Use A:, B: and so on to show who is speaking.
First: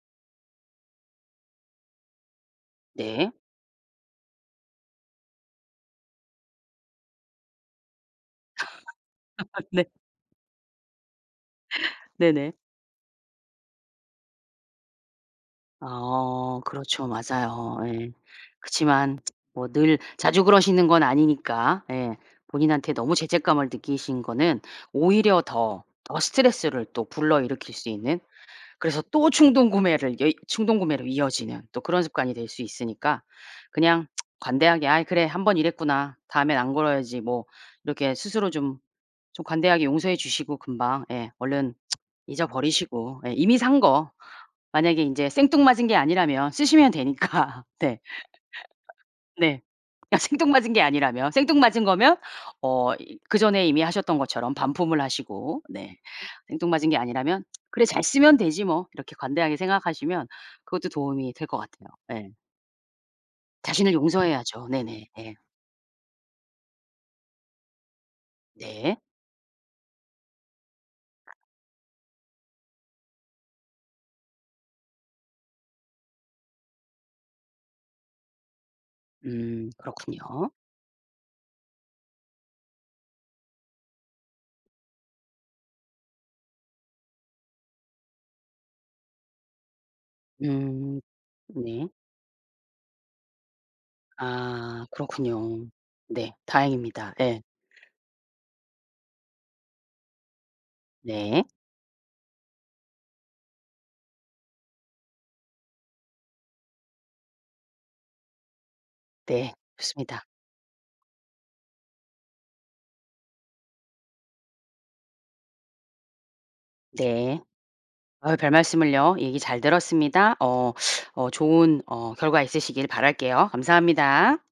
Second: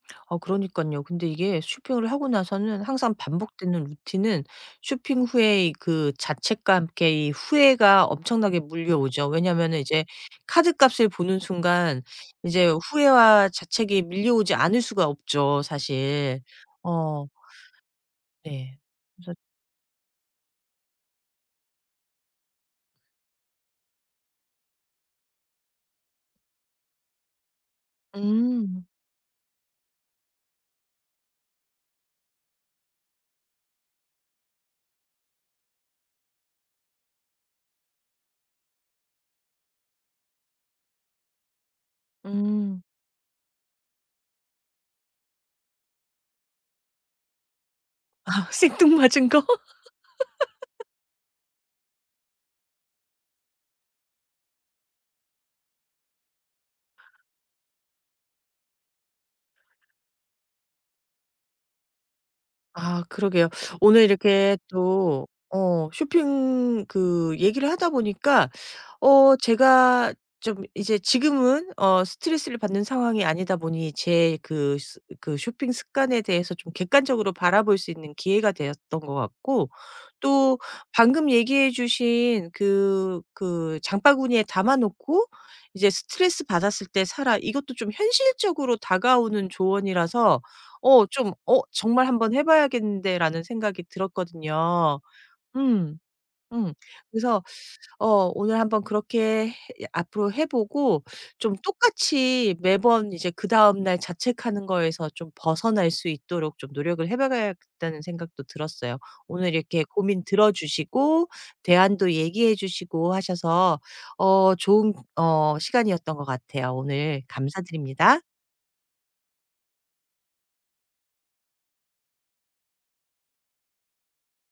A: 어 그러니깐요. 근데 이게 쇼핑을 하고 나서는 항상
B: 네.
A: 반복되는 루틴은 쇼핑 후에 그 자책과 함께 이 후회가 엄청나게 밀려오죠. 왜냐면은
B: 네.
A: 이제 카드값을 보는 순간
B: 네네.
A: 이제 후회와 자책이 밀려오지 않을 수가 없죠 사실.
B: 어 그렇죠
A: 어
B: 맞아요 예.
A: 네.
B: 그치만
A: 그래서
B: 뭐 늘 자주 그러시는 건 아니니까 예. 본인한테 너무 죄책감을 느끼신 거는 오히려 더, 더 스트레스를 또 불러일으킬 수 있는
A: 음.
B: 그래서 또 충동구매를 여이 충동구매로 이어지는 또 그런 습관이 될 수 있으니까 그냥 관대하게 '아이 그래 한번 이랬구나 다음엔 안 그래야지.' 뭐 이렇게 스스로 좀, 좀 관대하게 용서해 주시고 금방 예 얼른
A: 음.
B: 잊어버리시고 예 이미 산 거. 만약에 이제 생뚱맞은 게 아니라면 쓰시면 되니까. 네.
A: 아 생뚱맞은 거?
B: 네. 그니까 생뚱맞은 게 아니라면 생뚱맞은 거면 어 그 전에 이미 하셨던 것처럼 반품을 하시고 네. 생뚱맞은 게 아니라면 그래 잘 쓰면 되지 뭐. 이렇게 관대하게 생각하시면 그것도 도움이 될 것 같아요. 네.
A: 아 그러게요
B: 자신을
A: 오늘 이렇게
B: 용서해야죠 네네
A: 또
B: 네.
A: 어 쇼핑 그 얘기를 하다 보니까
B: 네.
A: 어 제가 좀 이제 지금은 어 스트레스를 받는 상황이 아니다 보니 제 그 스 그 쇼핑 습관에 대해서 좀 객관적으로 바라볼 수 있는 기회가 되었던 것 같고
B: 음 그렇군요.
A: 또 방금 얘기해 주신 그 그 장바구니에 담아 놓고 이제 스트레스받았을 때 사라 이것도 좀 현실적으로 다가오는 조언이라서
B: 음
A: 어 좀 '어
B: 네.
A: 정말 한번 해 봐야겠는데.'라는 생각이
B: 아
A: 들었거든요.
B: 그렇군요
A: 음
B: 네
A: 음
B: 다행입니다 예.
A: 그래서 어 오늘 한번 그렇게 앞으로 해보고
B: 네.
A: 좀 똑같이 매번 이제 그다음 날 자책하는 거에서 좀 벗어날 수 있도록 좀 노력을 해 봐야겠다는 생각도 들었어요.
B: 네
A: 오늘 이렇게
B: 좋습니다.
A: 고민 들어주시고 대안도 얘기해 주시고 하셔서 어 좋은 어 시간이었던 것 같아요. 오늘
B: 네
A: 감사드립니다.
B: 아 별말씀을요 얘기 잘 들었습니다 어 어 좋은 어 결과 있으시길 바랄게요. 감사합니다.